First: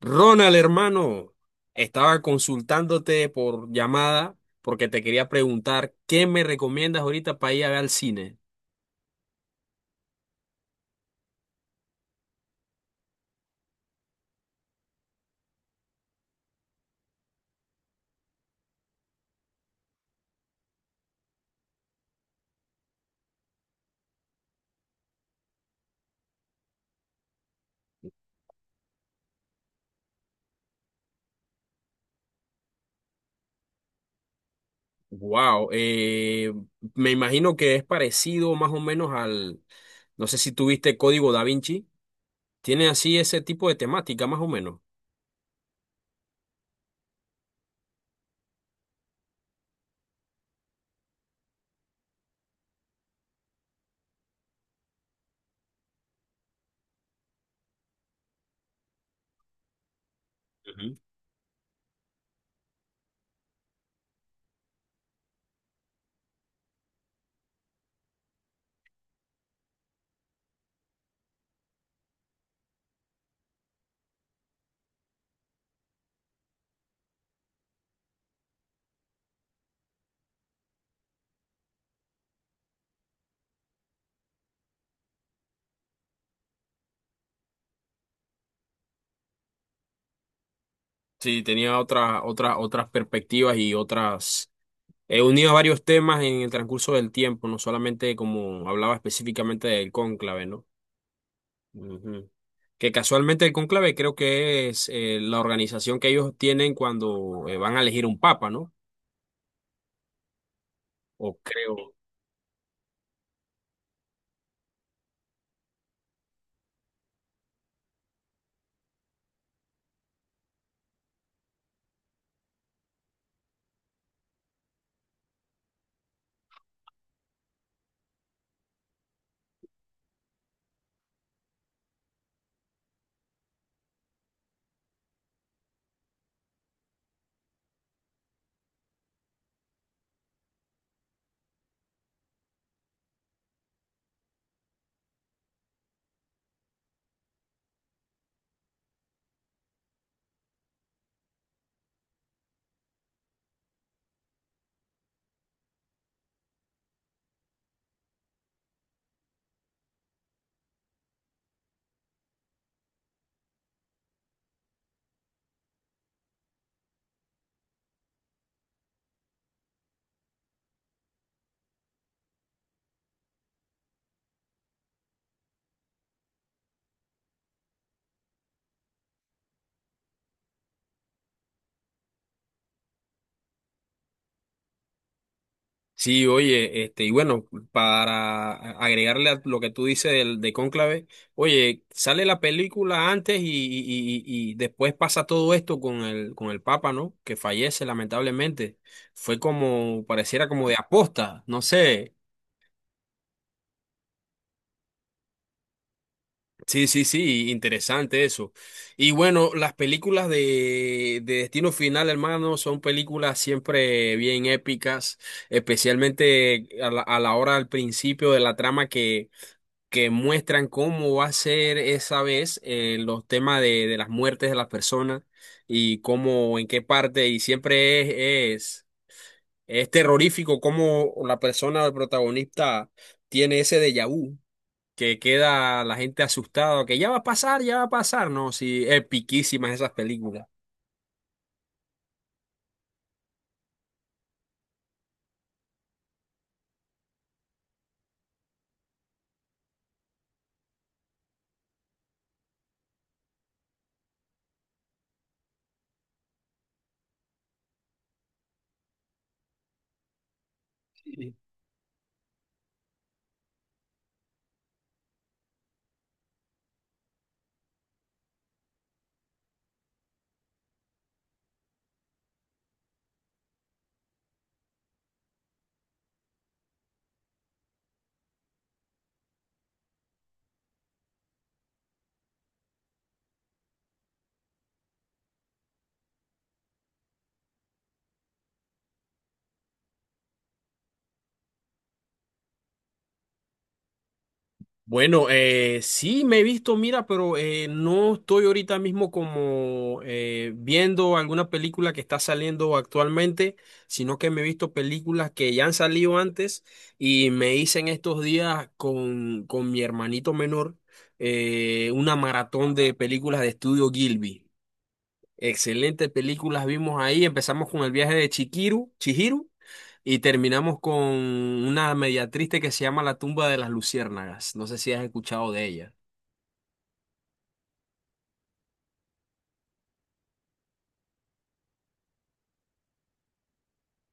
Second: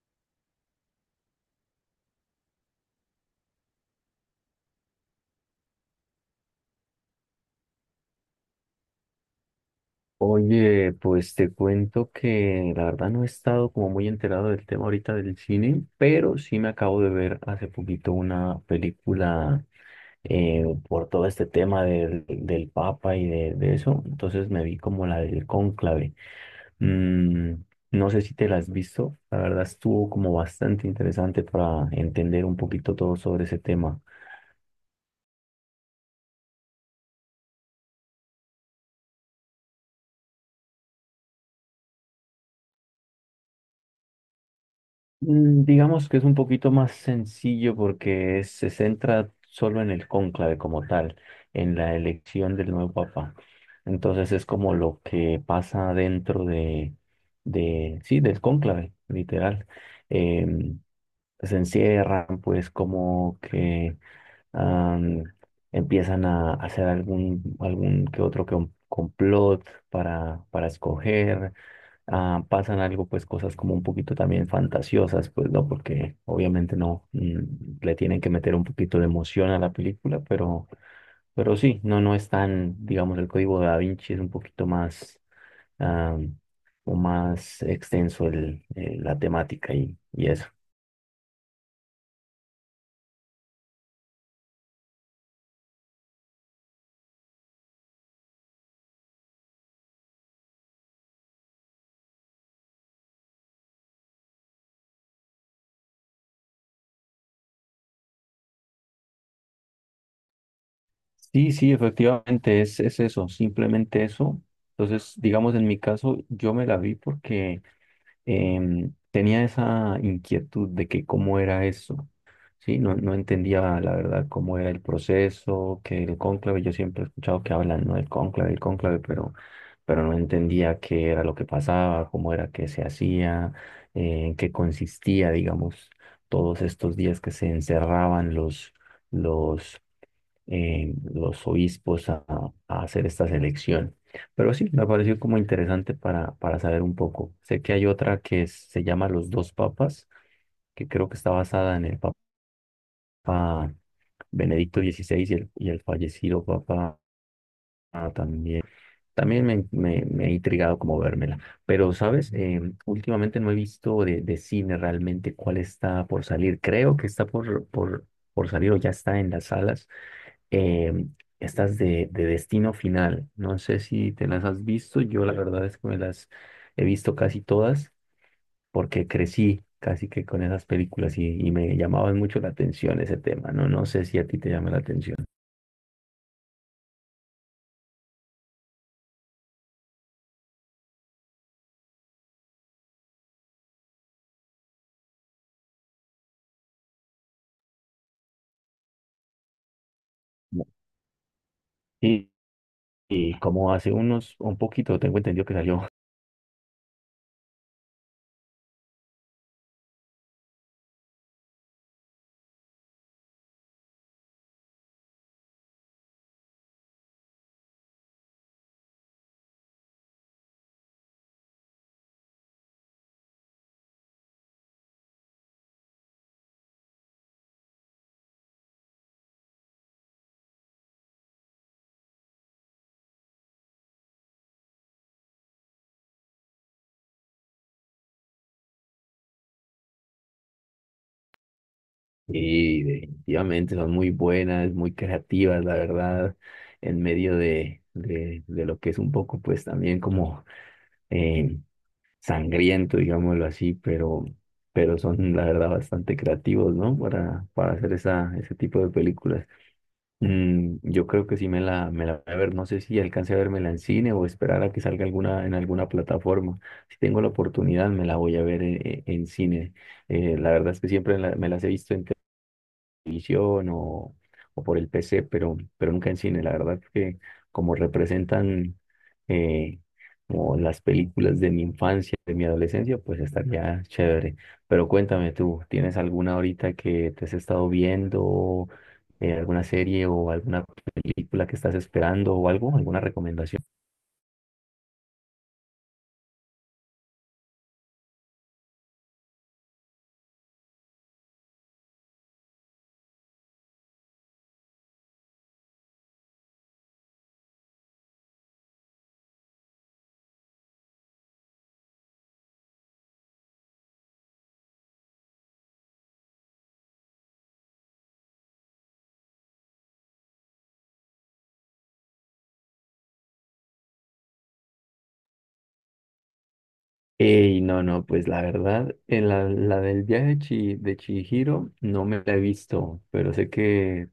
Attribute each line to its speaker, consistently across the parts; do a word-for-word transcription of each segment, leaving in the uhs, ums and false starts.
Speaker 1: Ronald, hermano, estaba consultándote por llamada porque te quería preguntar qué me recomiendas ahorita para ir a ver al cine.
Speaker 2: Oye, pues te cuento que la verdad no he estado como muy enterado del tema ahorita del cine, pero sí me acabo de ver hace poquito una película eh, por todo este tema del, del Papa y de, de eso. Entonces me vi como la del Cónclave. Mm, no sé si te la has visto, la verdad estuvo como bastante interesante para entender un poquito todo sobre ese tema.
Speaker 1: Wow, me imagino que es parecido más o menos al, no sé si tuviste Código Da Vinci, tiene así ese tipo de temática más o menos.
Speaker 2: Mm, digamos que es un poquito más sencillo porque se centra solo en el cónclave como tal, en la elección del nuevo papa. Entonces es como lo que pasa dentro de, de sí, del cónclave, literal. Em,
Speaker 1: Ujú.
Speaker 2: Se encierran, pues, como que am, empiezan a hacer algún, algún que otro com- complot para, para escoger. Ah, pasan algo, pues, cosas como un poquito también fantasiosas, pues no, porque obviamente no, mm, le tienen que meter un poquito de emoción a la película, pero, pero sí. No, no es tan, digamos, el código de Da Vinci es un poquito más, ah, o más extenso el, eh, la temática y, y eso.
Speaker 1: Sí, tenía otras otras otras perspectivas y otras he unido varios temas en el transcurso del tiempo, no solamente como hablaba específicamente del cónclave, ¿no? Ujú. Que casualmente el cónclave creo que es eh, la organización que ellos tienen cuando eh, van a elegir un papa, ¿no? O
Speaker 2: Sí, sí,
Speaker 1: creo.
Speaker 2: efectivamente, es, es eso, simplemente eso. Entonces, digamos, en mi caso, yo me la vi porque em, tenía esa inquietud de que cómo era eso, ¿sí? No, no entendía la verdad cómo era el proceso, que el cónclave. Yo siempre he escuchado que hablan, ¿no?, del cónclave, el cónclave, pero, pero no entendía qué era lo que pasaba, cómo era que se hacía, eh, en qué consistía, digamos, todos estos días que se encerraban los... los eh, los obispos a, a hacer esta selección. Pero sí, me pareció como interesante para, para saber un poco. Sé que hay otra que es- se llama Los Dos Papas, que creo que está basada en el Papa Benedicto dieciséis y el, y el fallecido Papa, ah, también. También me, me, me he intrigado como vérmela. Pero, ¿sabes? Eh, últimamente no he visto de, de cine realmente cuál está por salir. Creo que está por, por, por salir o ya está en las salas, em, estas de, de Destino Final. No sé si te las has visto, yo la verdad es que me las he visto casi todas porque crecí casi que con esas películas y, y me llamaban mucho la atención ese tema, ¿no? No sé si a ti te llama la atención.
Speaker 1: Sí, oye, este, y bueno, para agregarle a lo que tú dices del, de cónclave, oye, sale la película antes y, y- y- y después pasa todo esto con el, con el papa, ¿no? Que fallece lamentablemente. Fue como, pareciera
Speaker 2: No.
Speaker 1: como de aposta, no sé.
Speaker 2: Y, y como hace unos, un poquito, tengo entendido que salió.
Speaker 1: Sí, sí, sí, interesante eso. Y bueno, las películas de, de Destino Final, hermano, son películas siempre bien épicas, especialmente a la, a la hora al principio de la trama que, que muestran cómo va a ser esa vez eh, los temas de, de las muertes de las personas y cómo, en qué parte, y siempre es, es, es terrorífico cómo la persona, el protagonista, tiene ese déjà vu que queda la gente asustada, que ya va a pasar, ya va a pasar, ¿no? Sí, epiquísimas esas películas.
Speaker 2: Y definitivamente son muy buenas, muy creativas, la verdad, en medio de, de, de lo que es un poco, pues, también como... eh, sangriento, digámoslo así, pero, pero son la verdad bastante creativos, ¿no? Para, para hacer esa, ese tipo de películas. Mm, yo creo que sí me la, me la voy a ver, no sé si alcance a vérmela en cine o esperar a que salga alguna, en alguna plataforma. Si tengo la oportunidad, me la voy a ver en, en- en cine. Eh, la verdad es que siempre la- me las he visto en televisión o, o por el P C, pero, pero nunca en cine. La verdad que como representan eh, como las películas de mi infancia, de mi adolescencia, pues estaría chévere. Pero cuéntame tú, ¿tienes alguna ahorita que te has estado viendo, eh, alguna serie o alguna película que estás esperando o algo, alguna recomendación?
Speaker 1: Bueno, eh, sí me he visto, mira, pero eh, no estoy ahorita mismo como eh, viendo alguna película que está saliendo actualmente, sino que me he visto películas que ya han salido antes y me hice en estos días con, con mi hermanito menor eh, una maratón de películas de estudio Gilby. Excelentes películas vimos ahí. Empezamos con el viaje de Chikiru, Chihiro y terminamos con una media triste que se llama La tumba de las luciérnagas. No sé si has escuchado de ella.
Speaker 2: Ey, no, no, pues la verdad, eh, la, la del viaje de, Chi- de Chihiro no me la he visto, pero sé que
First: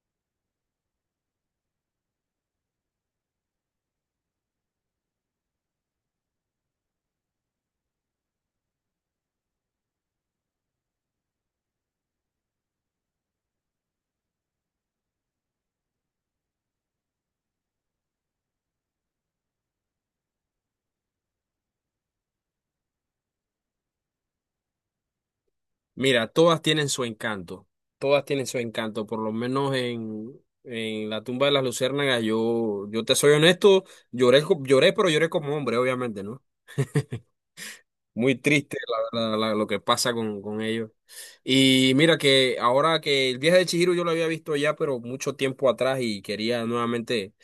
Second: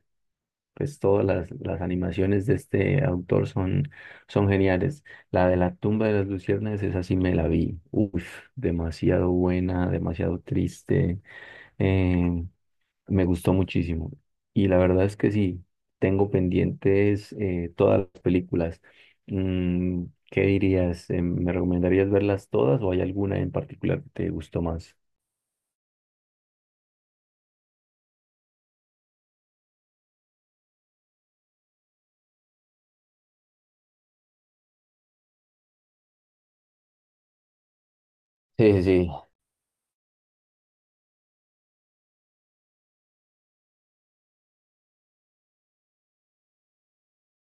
Speaker 2: pues todas las, las animaciones de este autor son, son geniales. La de la tumba de las luciernas, esa sí me la vi. Uf, demasiado buena, demasiado triste. eh, Me gustó muchísimo. Y la verdad es que sí, tengo pendientes eh, todas las películas. Mm, ¿qué dirías? Eh, ¿me recomendarías verlas todas o hay alguna en particular que te gustó más?
Speaker 1: Mira, todas tienen su encanto. Todas tienen su encanto. Por lo menos en, en La tumba de las luciérnagas, yo, yo te soy honesto, lloré, co- lloré, pero lloré como hombre, obviamente, ¿no? Muy
Speaker 2: Sí,
Speaker 1: triste,
Speaker 2: sí, sí.
Speaker 1: la verdad, la- lo que pasa con, con ellos. Y mira que ahora que el viaje de Chihiro yo lo había visto ya, pero mucho tiempo atrás y quería nuevamente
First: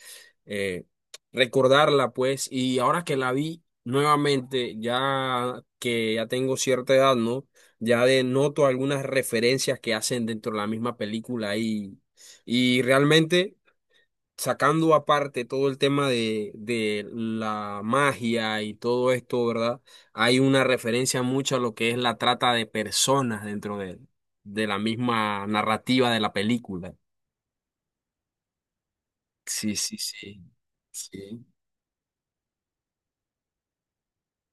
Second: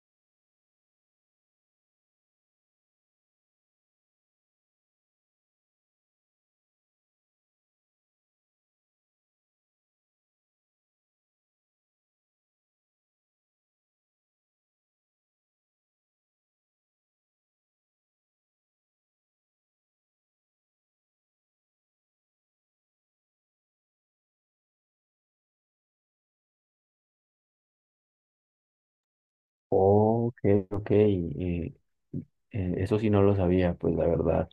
Speaker 1: eh, recordarla, pues, y ahora que la vi nuevamente, ya que ya tengo cierta edad, ¿no? Ya de noto algunas referencias que hacen dentro de la misma película y, y realmente sacando aparte todo el tema de, de la magia y todo esto, ¿verdad? Hay una referencia mucho a lo que es la trata de personas dentro de, de la misma narrativa de la película. Sí, sí,
Speaker 2: Ok,
Speaker 1: sí.
Speaker 2: ok.
Speaker 1: Sí.
Speaker 2: eh, Eh, eso sí no lo sabía, pues la verdad,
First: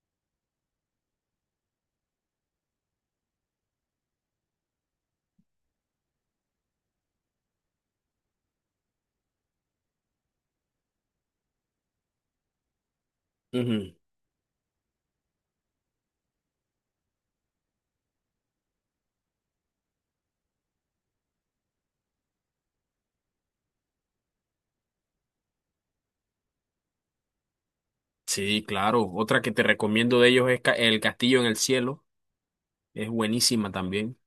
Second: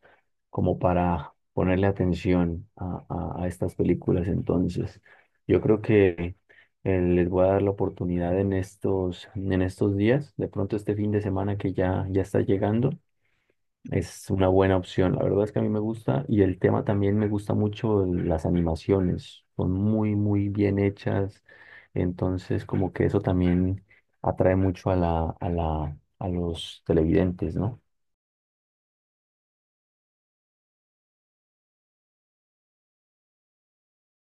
Speaker 2: como para ponerle atención a, a- a estas películas. Entonces, yo creo que eh, les voy a dar la oportunidad en estos, en estos días, de pronto este fin de semana que ya, ya está llegando,
Speaker 1: Ujú.
Speaker 2: es una buena opción. La verdad es que a mí me gusta y el tema también, me gusta mucho las animaciones, son muy, muy bien hechas. Entonces, como que eso también atrae mucho a la, a la, a los televidentes, ¿no?
Speaker 1: Sí, claro. Otra que te recomiendo de ellos es Ca- El Castillo en el Cielo. Es buenísima también.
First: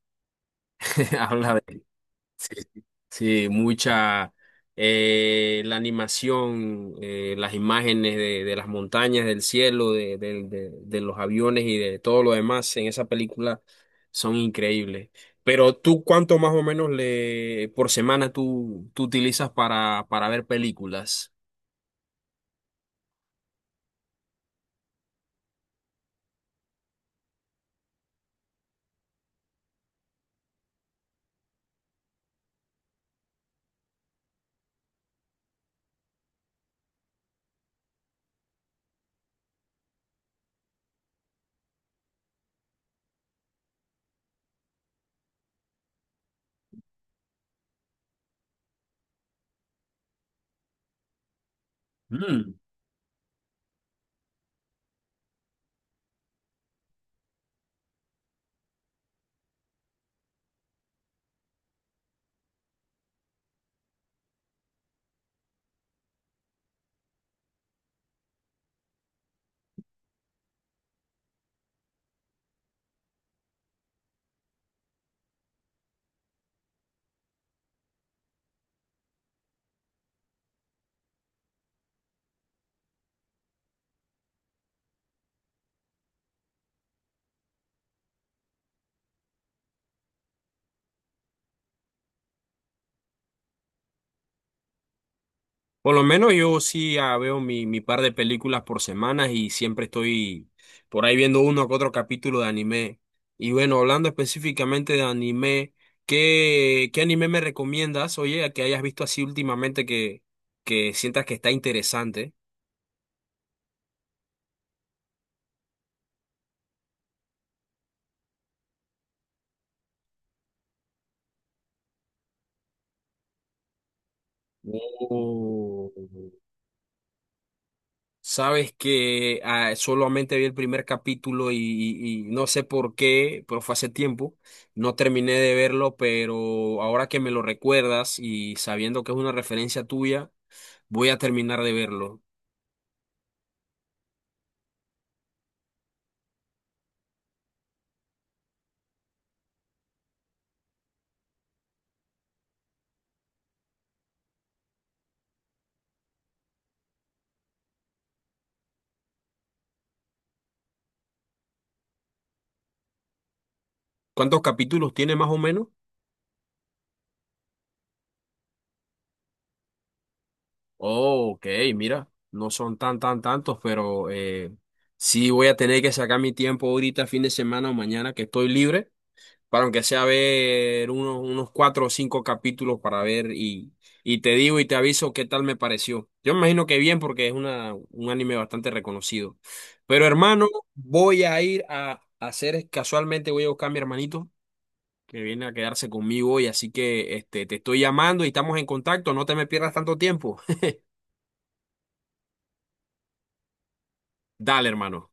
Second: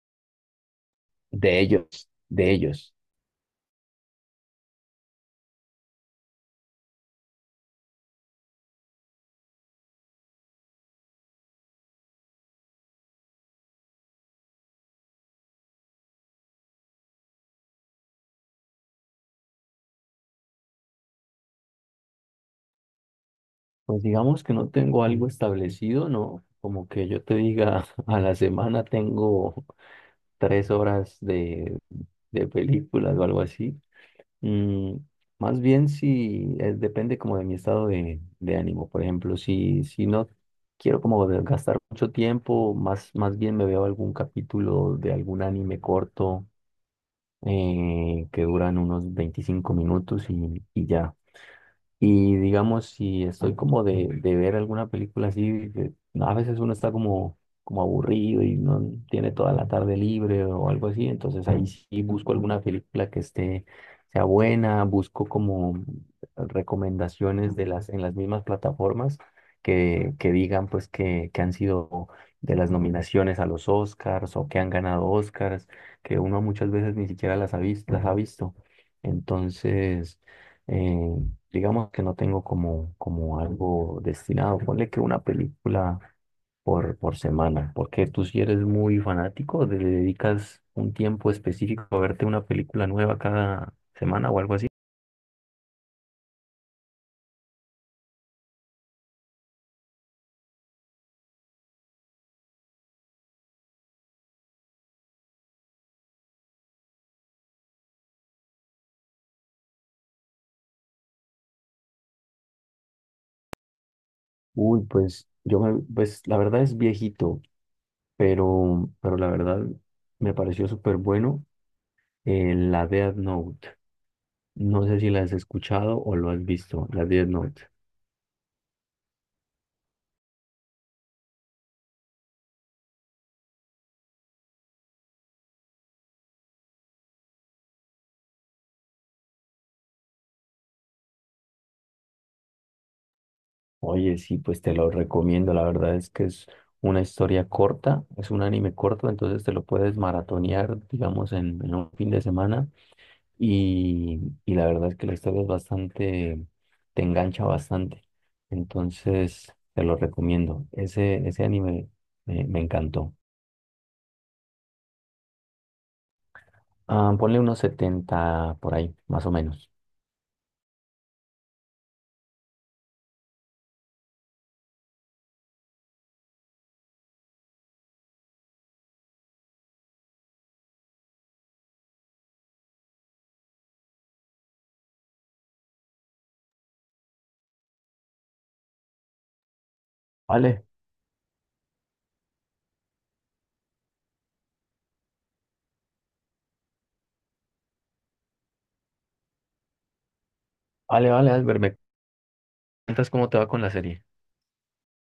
Speaker 1: Habla
Speaker 2: De
Speaker 1: de.
Speaker 2: ellos,
Speaker 1: Sí,
Speaker 2: de ellos.
Speaker 1: sí, mucha eh, la animación, eh, las imágenes de, de las montañas, del cielo, de, de- de- de los aviones y de todo lo demás en esa película son increíbles. Pero tú, ¿cuánto más o menos le por semana tú, tú utilizas para, para ver películas?
Speaker 2: Pues digamos que no tengo algo establecido, no, como que yo te diga, a la semana tengo tres horas de, de películas o algo así. Mm, más bien si eh, depende como de mi estado de, de ánimo. Por ejemplo, si, si no quiero como de- gastar mucho tiempo, más, más bien me veo algún capítulo de algún anime corto eh, que duran unos veinticinco minutos y, y ya. Y digamos, si estoy como de, de ver alguna película así, que a veces uno está como, como aburrido y no tiene toda la tarde libre o algo así, entonces ahí sí busco alguna película que esté, sea buena, busco como recomendaciones de las, en las mismas plataformas que, que digan pues que, que han sido de las nominaciones a los Oscars o que han ganado Oscars, que uno muchas veces ni siquiera las ha visto, las ha visto. Entonces... Eh, digamos que no tengo como, como algo destinado. Ponle que una película por, por semana. Porque tú si eres muy fanático, ¿te dedicas un tiempo específico a verte una película nueva cada semana o algo así?
Speaker 1: Por lo menos yo sí ah, veo mi, mi par de películas por semana y siempre estoy por ahí viendo uno o otro capítulo de anime. Y bueno, hablando específicamente de anime, ¿qué, qué anime me recomiendas? Oye, que hayas visto así últimamente que, que sientas que está interesante.
Speaker 2: Uy, pues yo me, pues la verdad es viejito, pero, pero la verdad me pareció súper bueno eh, la Death Note. No sé si la has
Speaker 1: Oh.
Speaker 2: escuchado o lo has visto, la Death Note.
Speaker 1: Sabes que ah, solamente vi el primer capítulo y, y- y no sé por qué, pero fue hace tiempo, no terminé de verlo, pero ahora que me lo recuerdas y sabiendo que es una referencia tuya, voy a terminar de verlo.
Speaker 2: Oye, sí, pues te lo recomiendo. La verdad es que es una historia corta, es un anime corto, entonces te lo puedes maratonear, digamos, en, en un fin de semana. Y, y la verdad es que la historia es bastante, te engancha bastante. Entonces, te lo recomiendo. Ese, ese anime me, me encantó.
Speaker 1: ¿Cuántos capítulos tiene más o menos?
Speaker 2: Ah, ponle unos setenta por ahí, más o menos.
Speaker 1: Oh, ok, mira, no son tan, tan, tantos, pero eh, sí voy a tener que sacar mi tiempo ahorita, fin de semana o mañana que estoy libre para aunque sea ver unos, unos cuatro o cinco capítulos para ver y, y te digo y te aviso qué tal me pareció. Yo me imagino que bien porque es una, un anime bastante reconocido. Pero hermano,
Speaker 2: Vale,
Speaker 1: voy a ir a hacer, casualmente voy a buscar a mi hermanito que viene a quedarse conmigo hoy, así que este, te estoy llamando y estamos en contacto, no te me pierdas tanto tiempo.
Speaker 2: vale, vale, Albert, ¿me cuentas cómo te va con la serie?
Speaker 1: Dale, hermano.